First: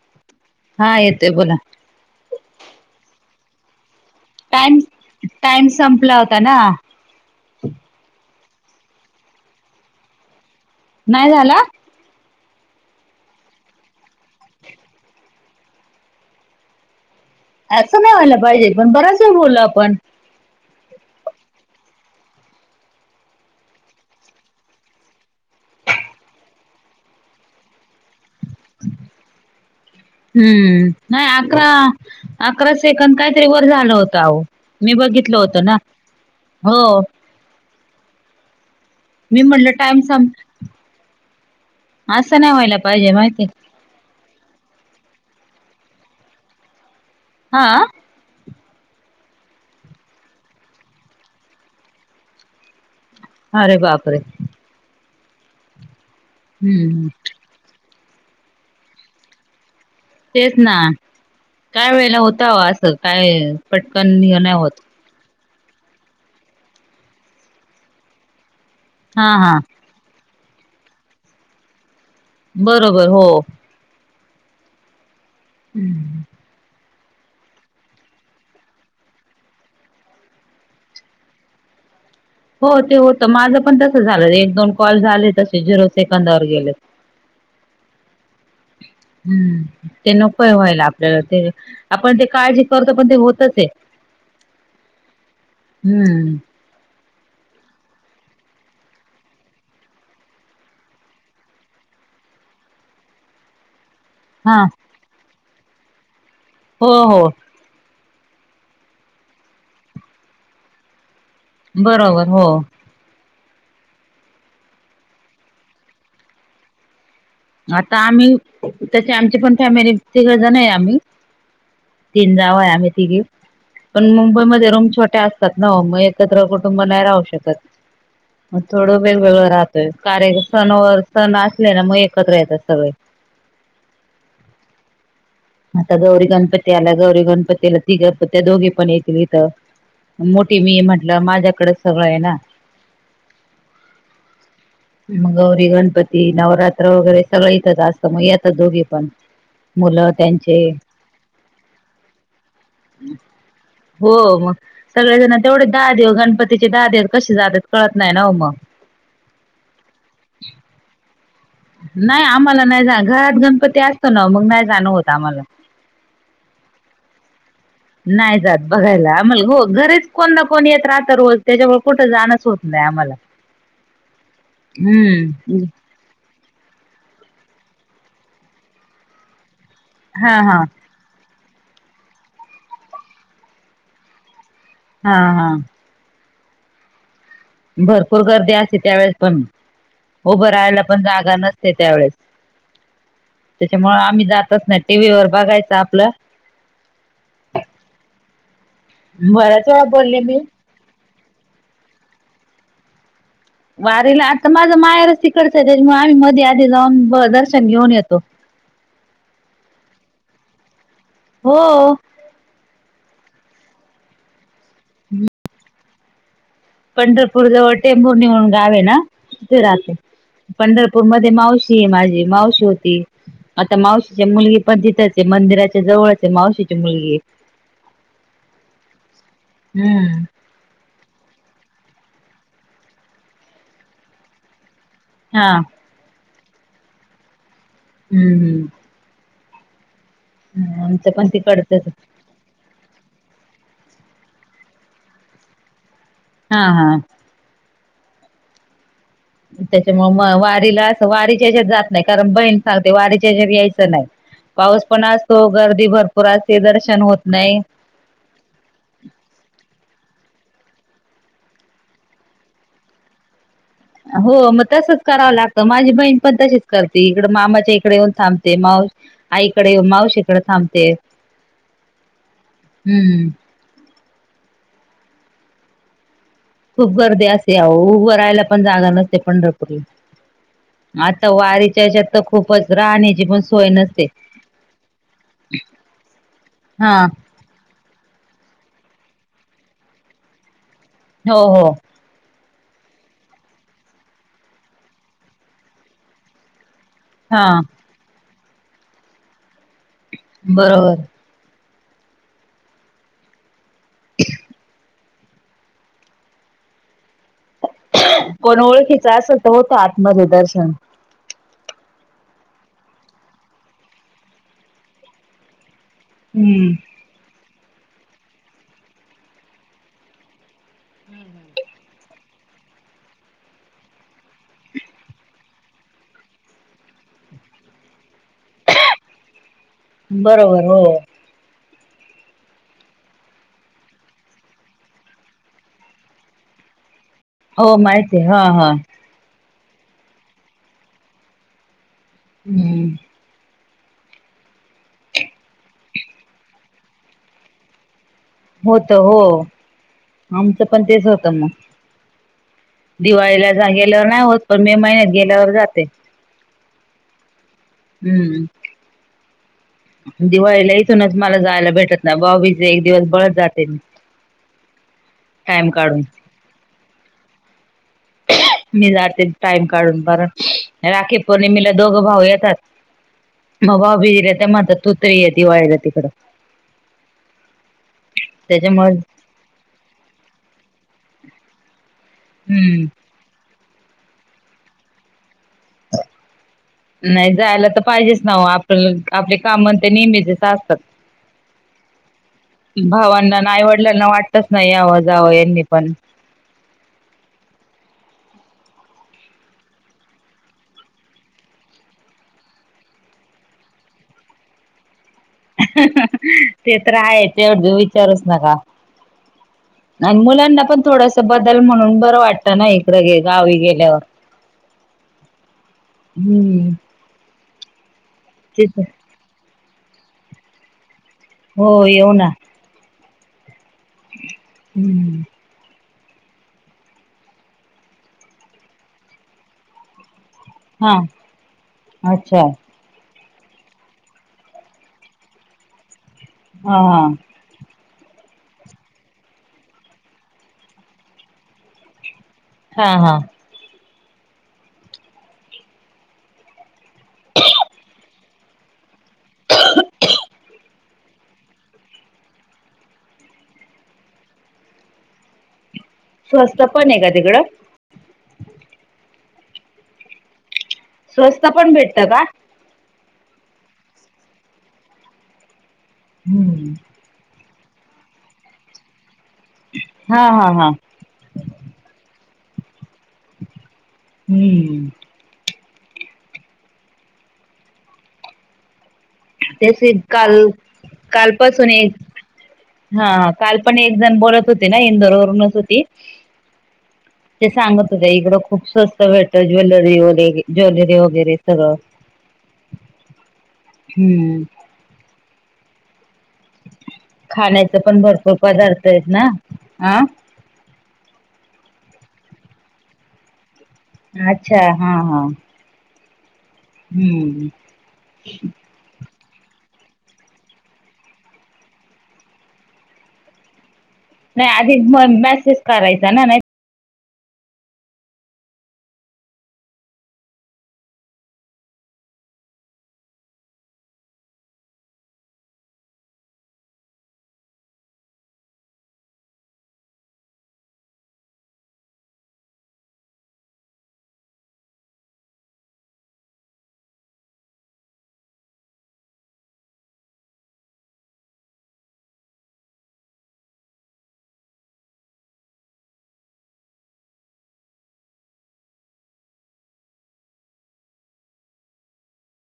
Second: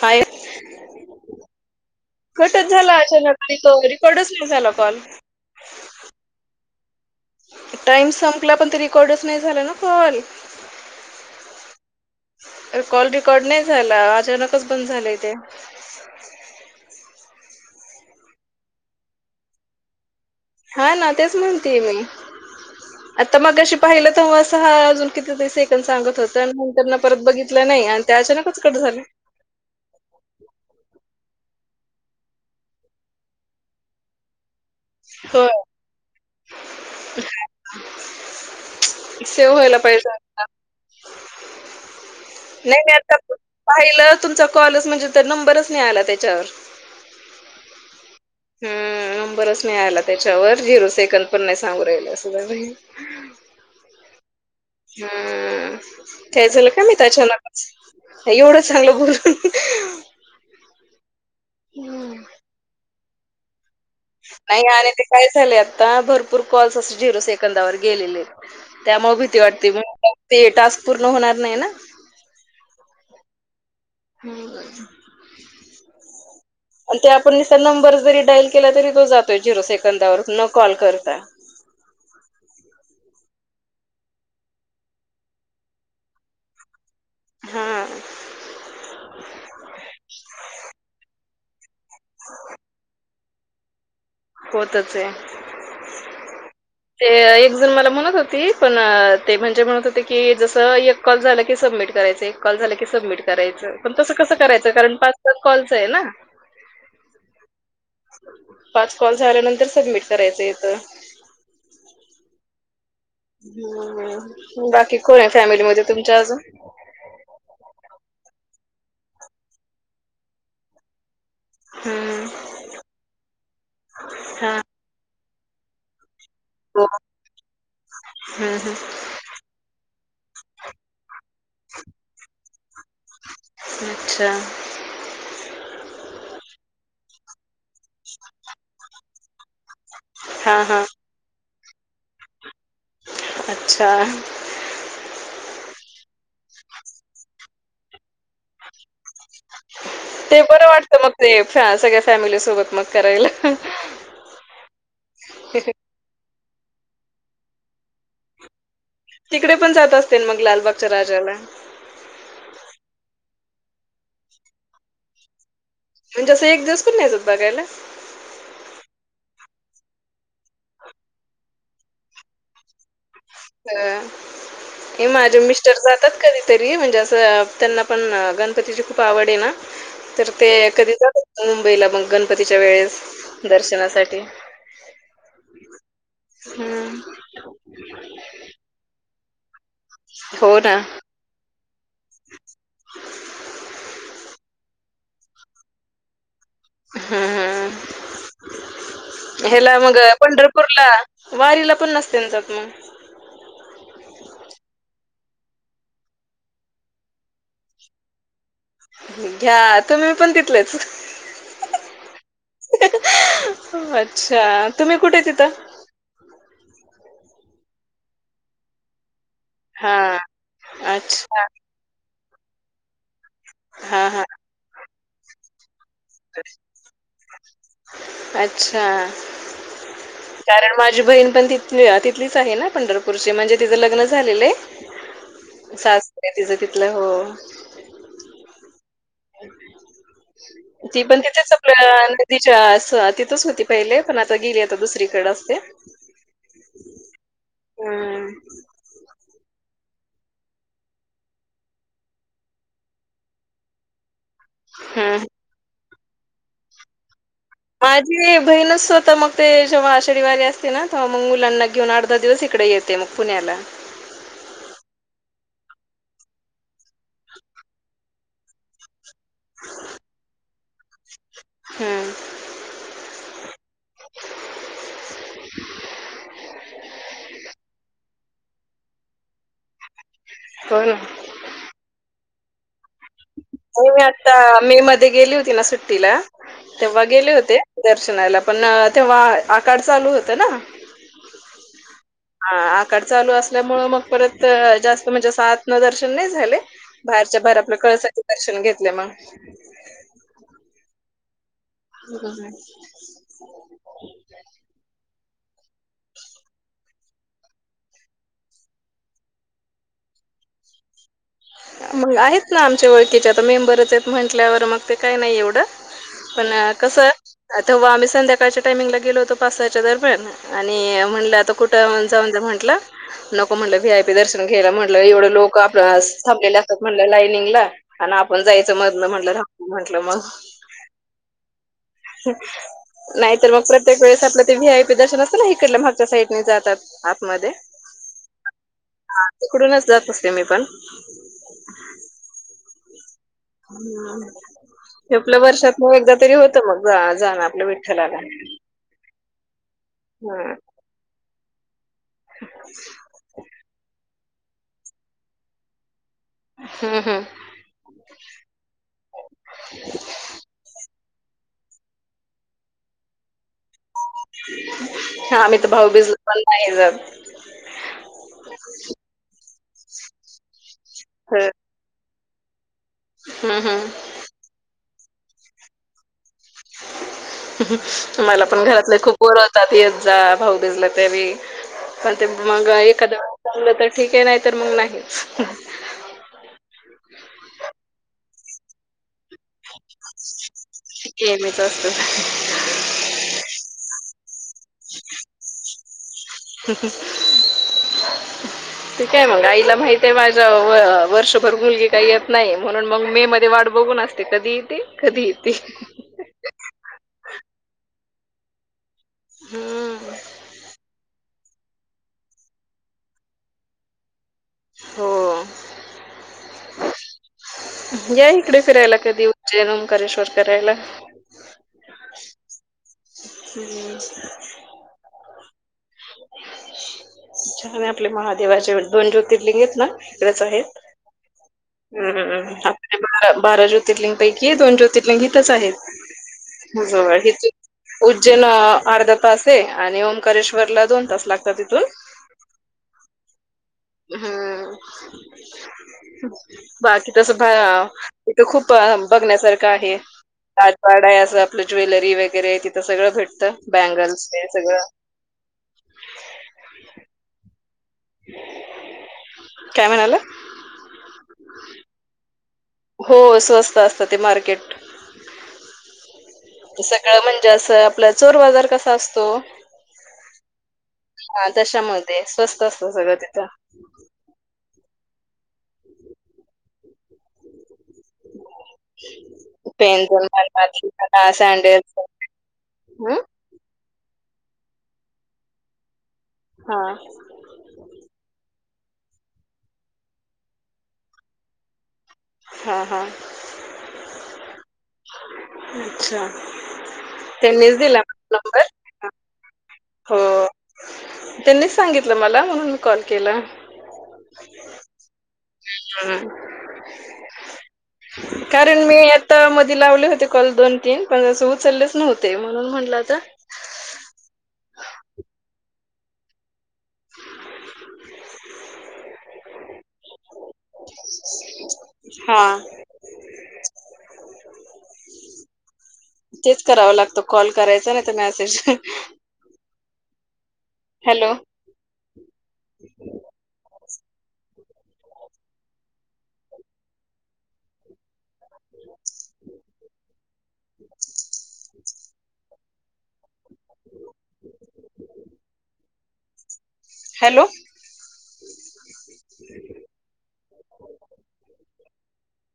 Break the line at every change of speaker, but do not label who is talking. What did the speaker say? हाय.
हा येतोय बोला.
कटच झाला अचानक आणि तो रेकॉर्डच नाही झाला
टाइम
कॉल
टाइम संपला होता ना.
टाइम संपला पण ते रेकॉर्डच नाही झाला ना कॉल
नाही झाला.
कॉल रेकॉर्ड नाही झाला अचानकच बंद झालेय ते
असं नाही व्हायला पाहिजे पण बराच वेळ बोललो आपण
हा ना तेच म्हणते मी आता मगाशी पाहिलं तेव्हा असं सहा वाजून किती तरी सेकंद सांगत होत आणि नंतरन परत बघितलं नाही अन ते अचानकच कट झाल
[unintelligible] हम्म नाही अकरा, अकरा सेकंद काहीतरी वर झालं होत आहो मी बघितलं
होय
होतं ना हो
[unintelligible]
मी
सेव्ह
म्हटलं
व्हायला
टाइम
पाहिजे होत आत्ता
संप असं
नाही,
व्हायला
नाही
पाहिजे
आता
माहिती
पाहिलं तुमचा कॉलच म्हणजे ते नंबरच नाही आला त्याच्यावर
हा आ
हम्म नंबरच नाही आला त्याच्यावर झिरो सेकंद पण नाही सांगू राहिल अस झालं
अरे बापरे!
हा काय झालं काय माहिती
हम्म
अचानक एवढं चांगलं बोलुन
तेच ना काय वेळेला होतओ असं काय पटकन हे
नाही
होत
आणि ते काय झालय आता भरपूर कॉल्स अस झिरो सेकंदावर गेलेले त्यामुळे
हा
भीती
हा
वाटती ते टास्क पूर्ण होणार नाही ना
बरोबर हो
[unintelligible]
हम्म
ते आपण निस्त नंबर जरी डाईल केला तरी तो जातोय झिरो सेकंदावर न कॉल करता
हो ते होत माझं पण तस झालं एक दोन कॉल झाले तसे झिरो सेकंदावर गेलेत
हा
[unintelligible] हम्म ते नकोय व्हायला आपल्याला ते आपण ते काळजी करतो पण ते होतच ये
होतच ये
हम्म
ते एक जण मला म्हणत होती पण ते म्हणजे म्हणत होते की जस एक कॉल झालं की सबमिट करायचं, एक कॉल झालं की सबमिट करायचं पण तसं कसं
हा
करायचं कारण पाच, पाच कॉलचं आहे ना
हो, हो
[unintelligible] पाच कॉल झाल्यानंतर सबमिट करायचं येतं
बरोबर हो
बाकी कोण आहे फॅमिलीमध्ये तुमच्या अजून
आता आम्ही तसे आमची पण फॅमिली तिघ जणं आहे आम्ही
हम्म
तीन जावा आहे आम्ही तिघी पण मुंबई
हा.
मध्ये रूम छोट्या अस तात ना ओ मग एकत्र कुटुंब
हो
नाही राहू शकत
हम्म
मग
हम्म
थोडं वेगवेगळं राहतोय कार्य सनवर सण असले ना मग एकत्र येतात सगळे
अच्छा
आता गौरी गणपती आला गौरी गणपतीला तीघ त्या दोघी पण येतील इथं मोठी
हा
मी
हा
म्हंटल्यावर माझ्याकडेच सगळं आहे ना
अच्छा
[unintelligible] मग गौरी गणपती नवरात्र वगैरे सगळं इथंच असतं मग येतात दोघी पण मुलं
ते
त्यांचे
बर वाटतं मग ते सगळ्या फॅमिली सोबत मग करायला
हो मग सगळेजण तेवढेच दहा दिवस गणपतीचे दहा कसे जातात कळत नाही ना हो मग
तिकडे पण जात असतिल मग लालबागच्या राजाला.
नाही आम्हाला नाही जा घरात गणपती असतो ना हो मग नाही जाणं होत आम्हाला.
म्हणजेअसं एक दिवस पण नाही जात बघायला.
नाही जात बघायला आम्हाला हो घरच कोणा ना कोणी येत राहत रोज त्याच्यामुळे कुठं जाणच होत नाही आम्हाला.
अ हे माझे
हम्म
मिस्टर जर. येतात कधीतरी म्हणजे असं त्यांना पण गणपतीची खूप आवड आहे ना. तर
हा
ते
हा
कधी जातात मुंबईला मग गणपतीच्या वेळेस दर्शनासाठी.
हा हा.
हम्म.
भरपूर गर्दी असते त्यावेेळेस पण उभं
हो ना
राहायला पण जागा नसते त्यावेेळेस. त्याच्यामुळे आम्ही जातच नाही टीव्ही वर बघायचं आपलं.
हम्म हम्
बऱ्याच
ह्याला
वेळा
मग पंढर.
बोलले मी
पंढरपुरला वारीला पण नसते जात मग.
वारीला आता माझ माहेरच तिकडच आहे त्याच्यामुळे आम्ही मध्ये आधी जाऊन दर्शन घेऊन येतो.
घ्या तुम्ही पण तिथलेच.
हो.
[unintelligible] अच्छा, तुम्ही कुठे तिथ.
पंढरपूर जवळ टेंबूरणी म्हणुन गाव आहे ना, तिथे राहते.
हा
पंढरपूर मध्ये
अच्छा
माऊशी. शी हे माझी मावशी होती. आता
हा हा
मावशीची मुलगी पण तिथच आहे, मंदिराच्या जवळ. मावशीची मुलगी
अच्छा
हम्म.
कारण माझी बहीण पण तिथ तिथलीच आहे ना, पंढरपूरची म्हणजे तिचं लग्न झालेलं आहे.
हा.
सासरी तिचं तिथल हो.
हम्म. हम्म
ती
आमचं
पण तिथेच
तिकडचच
चकल्या ली. तिच्या तिथच होती पहिले, पण आता गेली, आता दुसरीकडे असते.
हा, हा.
हम.
त्याच्यामुळे म वारीला असं वारीच्या ह्याच्यात जात नाही, कारण बहीण सांगते वारीच्याच्यात यायचं नाही. पाऊस पण
हम्म
असतो, गर्दी भरपूर असते, दर्शन होत नाही.
माझी बहीणच स्वतः मग ते जेव्हा आषढी वारी असते ना, तेव्हा मग मुलांना घेऊन आठ, दहा दिवस इकडे येते मग. पुण्याला.
हो, मग तसच करावं लागतं. माझी बहीण पण तशीच करते, इकड मामाच्या इकडे येऊन थांबते. आईकडे, येवुन मावशीकडे थांबते.
हम्म.
हह.
[unintelligible]
खूप गर्दी असते, आहो उभे राहायला पण जागा नसते, पंढरपूरला.
हो ना.
त्या वारीच्या ह्याच्यात. तर खूपच राहण्याची पण सोय
हो मी
नसते
आता मे मध्ये गेली होती ना सुट्टीला.
हा
तेव्हा गेले होते दर्शनाला, पण तेव्हा आकाड चालू होत ना.
हो, हो.
ह आकाड चालू असल्यामुळे, मग परत जास्त म्हणजे, अस आतन दर्शन नाही झाले. बाहेरच्या,
हा
बाहेर आपल्या कळसाचे दर्शन घेतले मग.
बरोबर.
हो. ह [inaudible]
पण ओळखीच असं तर होतं आत मधे दर्शन.
आहेत ना, आमच्या ओळखीचे मेंबरच आहेत, म्हंटल्यावर मग ते काय नाही एवढं. पण
हम्म.
कस तवा आम्ही संध्याकाळच्या टायमिंगला गेलो होतो पाच, सहाच्या या दरम्यान. आणि म्हणलं आता कुठं मग. जाऊदे म्हटलं, नको म्हटलं वीआयपी दर्शन घ्यायला, म्हटलं एवढं लोक आपलं. थांबले असत्यात म्हटलं लाईनिंगला आणि आपण जायचं मधल म्हटलं. म्हंटलं मग.
बरोबर हो
नाही तर प्रत्येक वेळेस आपलं ते व्हीआयपी दर्शन असतं ना, इकडल्या मागच्या साईडने जातात आत मध्ये.
हो माहिती आहे हा, हा.
हा तिकडूनच जात असते मी पण.
हम्म.
ह् हे आपल्या वर्षात ना एकदा तरी होतं, मग जाणं आपलं विठ्ठलाला.
होत हो,
हा
आमचं पण तेच होतं मग. दिवाळीला गेल्यावर नाही होत, पण मे महिन्यात गेल्यावर जाते.
हम्म, हम्म.
हम्म. दिवाळीला इथूनच मला जायला भेटत नाही, भाऊबिजला एक दिवस बळच जाते.
हा आम्ही तर
टाइम काढून
भाऊबिजला, पण नाही जात.
मी जातते टाइम काढून बर राखी
हं.
पौर्णिमीेला दोघं भाऊ येतात.
हम्म
मग बाबीरे त्या मझ तोतरी आहे ती दिवाळीला तिकडं.
मला पण
त्याच्यामुळे
घरातले खूप बोलवतात येत जा भाऊबीजला तरी पण ते मग
हम्म
एखाद्या जमल तर ठीक आहे नाही तर मग नाहीच.
नाही जायला तर पाहिजेच नाव आपल्याला आपले काम तर नेहमीे चे असतात.
नेहमीच असतं.
भावांना ना आई वडिलांना वाटतच ना यावं जावंई यांनी पण.
[unintelligible]
[inaudible]
ठीकय मग आईला माहितय माझ्या वर्षभर मुलगी काही येत नाही म्हणून मग मे मध्ये वाट बघून असते. ते कधी येती कधी येती.
ते तर आहे तेवढ विचारूच नका.
हम्म.
आणि मुलांना पण थोडस बदल म्हणून बरं वाटतं ना इकडं गावी गेल्यावर.
हो
हम्म
या इकडे
तेच
फिरायला कधी जेनम करेश्वर फिरायला.
हो येऊ ना.
[inaudible]
[inaudible]
छ आपले महादेवाचे दोन ज्योतिर्लिंग आहेत ना इकडेच आहेत.
हा अच्छा
हम्मम बारा ज्योतिर्लिंगपैकी दोन ज्योतिर्लिंग हीतच आहेत
हा हा
जवळ ह उज्जैन अर्धा तास आहे आणि ओंकारेश्ववरला दोन तास लागतात तिथून.
हा हा.
हम्म बाकी तस बा इथं खूप बघण्यासारखं आहे. राजवाड आहे असं, आपलं ज्वेलरी वगैरे तिथं सगळं भेटतं बँगल्स हे सगळं
स्वस्त पण आहे का तिकड?
काय म्हणालात?
स्वस्त पण भेटत का?
हो स्वस्त असत ते मार्केट.
हम्म
सगळं म्हणजे, असं आपला चोर बाजार कसा असतो
हा हा हा.
हा तशामध्ये, स्वस्त असतं सगळं ते.
हम्म. तेच की
पेन,
काल काल पासून यायच,
सॅन्डल्स हं?
हा कालपण एक जण बोलत होती ना, इंदोर वरूनच होती
हा
ते सांगत होत्या, इकडं खूप स्वस्त भेटत ज्वेलरी वगैे ज्वेलरी वगैरे सगळं.
हा हा
हम्म
अच्छा त्यांनीच
खाण्याच
दिला
पण
म
भरपूर
नंबर?,
पदार्थ आहेत ना
हा हो त्यांनीच सांगितलं मला म्हणून मी कॉल केला.
अच्छा हा हा
[unintelligible]
हम्म
[unintelligible] कारण मी आता मध्ये लावले होते कॉल दोन-तीन पण, अस उचललेच नव्हते म्हणून म्हटलं आता
नाही आधी म मॅसेज करायचा ना, नाही म आहे
हा तेच करावं लागतं कॉल करायचा नाही, तर मॅसेज. Hello hello [unintelligible]